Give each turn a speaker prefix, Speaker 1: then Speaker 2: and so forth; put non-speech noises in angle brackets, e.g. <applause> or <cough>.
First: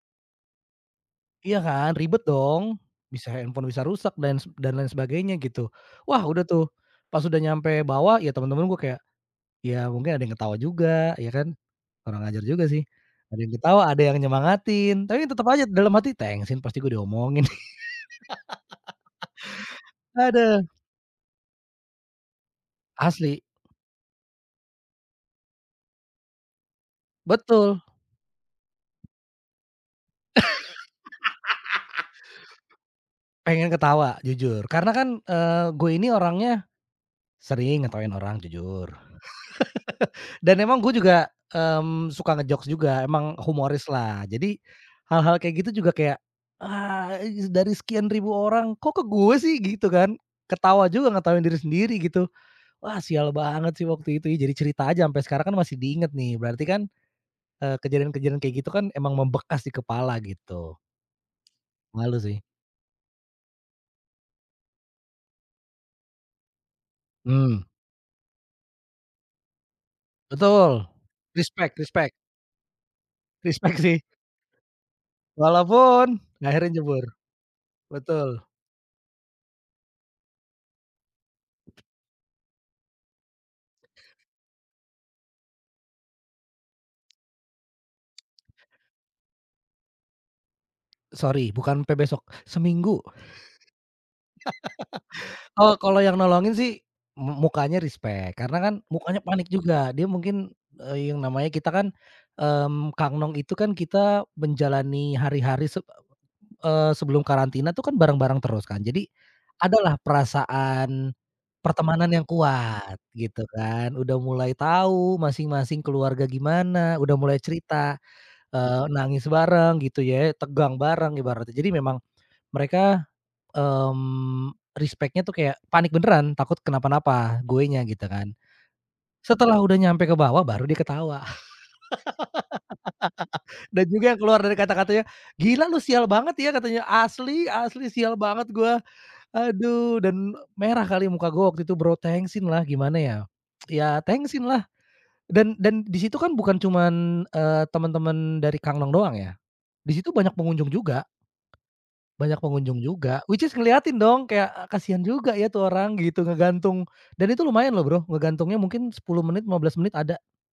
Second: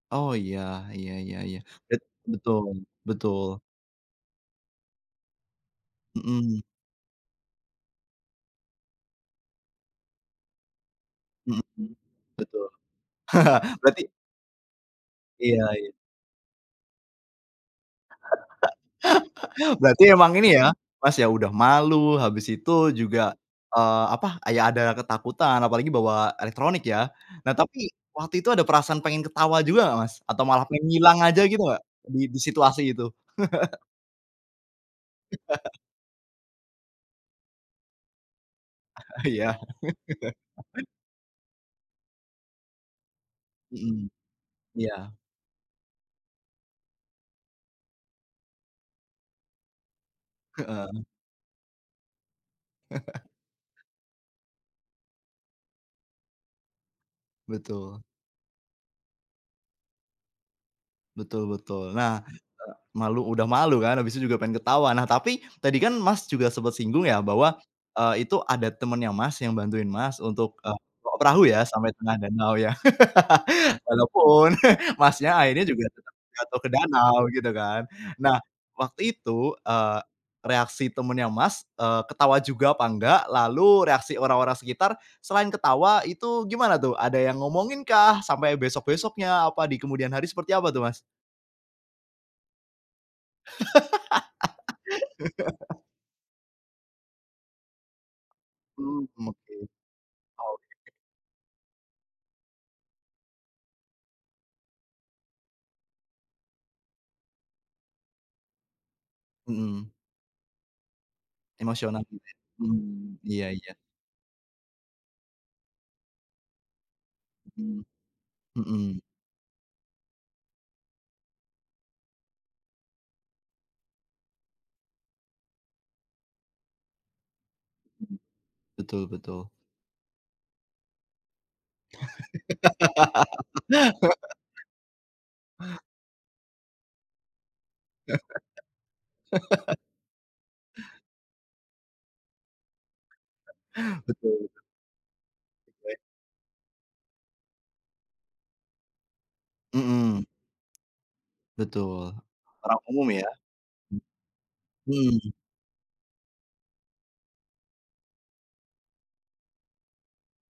Speaker 1: Oh iya, ya ya
Speaker 2: Iya
Speaker 1: ya.
Speaker 2: kan,
Speaker 1: Bet
Speaker 2: ribet
Speaker 1: betul,
Speaker 2: dong, bisa
Speaker 1: betul.
Speaker 2: handphone bisa rusak dan dan lain sebagainya gitu. Wah udah
Speaker 1: Mhm.
Speaker 2: tuh, pas udah nyampe bawah ya teman-teman gue kayak, ya mungkin ada yang ketawa juga, ya kan?
Speaker 1: Mhm.
Speaker 2: Kurang ajar juga
Speaker 1: Betul.
Speaker 2: sih, ada yang ketawa,
Speaker 1: <laughs>
Speaker 2: ada
Speaker 1: Berarti
Speaker 2: yang nyemangatin. Tapi tetap
Speaker 1: Iya
Speaker 2: aja
Speaker 1: ya.
Speaker 2: dalam hati, "tengsin, pasti gue diomongin".
Speaker 1: <laughs> Berarti emang ini
Speaker 2: Hadeh.
Speaker 1: ya, Mas ya udah malu, habis itu juga,
Speaker 2: Asli.
Speaker 1: eee, apa, ya ada ya ketakutan, apalagi bawa elektronik ya? Nah
Speaker 2: Betul.
Speaker 1: tapi, waktu itu ada perasaan pengen ketawa juga nggak Mas? Atau malah pengen ngilang aja gitu nggak, di di situasi itu?
Speaker 2: <laughs> Pengen
Speaker 1: <chuckles>
Speaker 2: ketawa, jujur, karena kan, eee,
Speaker 1: <chuckles>
Speaker 2: gue ini orangnya, sering ngetawain orang jujur.
Speaker 1: Ah iya?
Speaker 2: <laughs> Dan emang
Speaker 1: <laughs>
Speaker 2: gue juga, mmm, suka nge-jokes juga, emang humoris
Speaker 1: Hmm.
Speaker 2: lah. Jadi,
Speaker 1: Ya.
Speaker 2: hal-hal kayak gitu juga kayak, "Ah dari sekian ribu orang, kok ke gue sih?" Gitu kan. Ketawa
Speaker 1: Heeh.
Speaker 2: juga, ngetawain diri sendiri gitu. Wah
Speaker 1: <chuckles>
Speaker 2: sial banget sih waktu itu ya, jadi cerita aja, sampai sekarang kan masih diingat nih berarti kan, eee,
Speaker 1: Betul.
Speaker 2: kejadian-kejadian kayak gitu kan emang membekas di kepala, gitu.
Speaker 1: Betul betul.
Speaker 2: Malu
Speaker 1: Nah, eee,
Speaker 2: sih.
Speaker 1: malu udah malu kan, habis itu juga pengen ketawa. Nah tapi, tadi kan Mas juga sempet singgung ya bahwa,
Speaker 2: Mmm.
Speaker 1: eee, itu ada temannya Mas yang bantuin Mas untuk, eee,
Speaker 2: Betul.
Speaker 1: perahu ya?
Speaker 2: Respect
Speaker 1: Sampai
Speaker 2: respect.
Speaker 1: tengah danau ya,
Speaker 2: Respect
Speaker 1: <laughs>
Speaker 2: sih.
Speaker 1: walaupun, <chuckles> Mas nya akhirnya juga tetap,
Speaker 2: Walaupun,
Speaker 1: jatuh
Speaker 2: akhirnya
Speaker 1: ke
Speaker 2: nyebur.
Speaker 1: danau, gitu kan. Nah,
Speaker 2: Betul.
Speaker 1: waktu itu, eee, reaksi temennya Mas, eee, ketawa juga apa enggak? Lalu, reaksi orang-orang sekitar selain ketawa itu gimana tuh? Ada yang ngomongin kah? Sampai besok-besoknya, apa di kemudian hari seperti apa tuh Mas?
Speaker 2: Sorry, bukan sampe besok, seminggu. <laughs> Oh
Speaker 1: <laughs>
Speaker 2: kalau yang nolongin sih, mu mukanya respect, karena kan,
Speaker 1: Mmm
Speaker 2: mukanya
Speaker 1: mmm
Speaker 2: panik
Speaker 1: oke.
Speaker 2: juga. Dia mungkin,
Speaker 1: Oke.
Speaker 2: e yang namanya kita kan, mmm, Kang Nong itu kan kita menjalani hari-hari, se eee, sebelum karantina tuh kan, bareng-bareng terus kan. Jadi,
Speaker 1: Hmm.
Speaker 2: adalah perasaan,
Speaker 1: Emosional.
Speaker 2: pertemanan yang
Speaker 1: <unintelligible>
Speaker 2: kuat,
Speaker 1: Hmm,
Speaker 2: gitu
Speaker 1: iya iya.
Speaker 2: kan. Udah mulai tahu masing-masing keluarga gimana, udah mulai
Speaker 1: Hmm,
Speaker 2: cerita, eee,
Speaker 1: hmm.
Speaker 2: nangis bareng gitu ya, tegang bareng ibaratnya. Jadi memang mereka, mmm, respect-nya tuh kayak panik beneran, takut kenapa-napa, gue nya gitu
Speaker 1: Hmm.
Speaker 2: kan.
Speaker 1: Betul betul.
Speaker 2: Setelah udah nyampe ke bawah baru dia ketawa. <laughs> Dan juga keluar dari
Speaker 1: <laughs>
Speaker 2: kata-katanya, "gila lu sial banget ya" katanya, "asli asli, sial banget gue".
Speaker 1: <laughs>
Speaker 2: Aduh dan merah kali muka gue waktu itu, Bro. Tengsinlah, gimana ya, ya
Speaker 1: Betul itu.
Speaker 2: tengsinlah dan dan
Speaker 1: Oke.
Speaker 2: disitu kan bukan cuman, eee, teman-teman dari Kang Nong doang ya, di situ
Speaker 1: Mmm.
Speaker 2: banyak pengunjung juga.
Speaker 1: Betul.
Speaker 2: Banyak pengunjung
Speaker 1: Orang umum
Speaker 2: juga,
Speaker 1: ya?
Speaker 2: which is ngeliatin dong kayak, kasihan
Speaker 1: Mmm. Hmm.
Speaker 2: juga ya tuh orang gitu, ngegantung. Dan itu lumayan loh Bro, ngegantungnya mungkin 10 menit, 15 menit ada.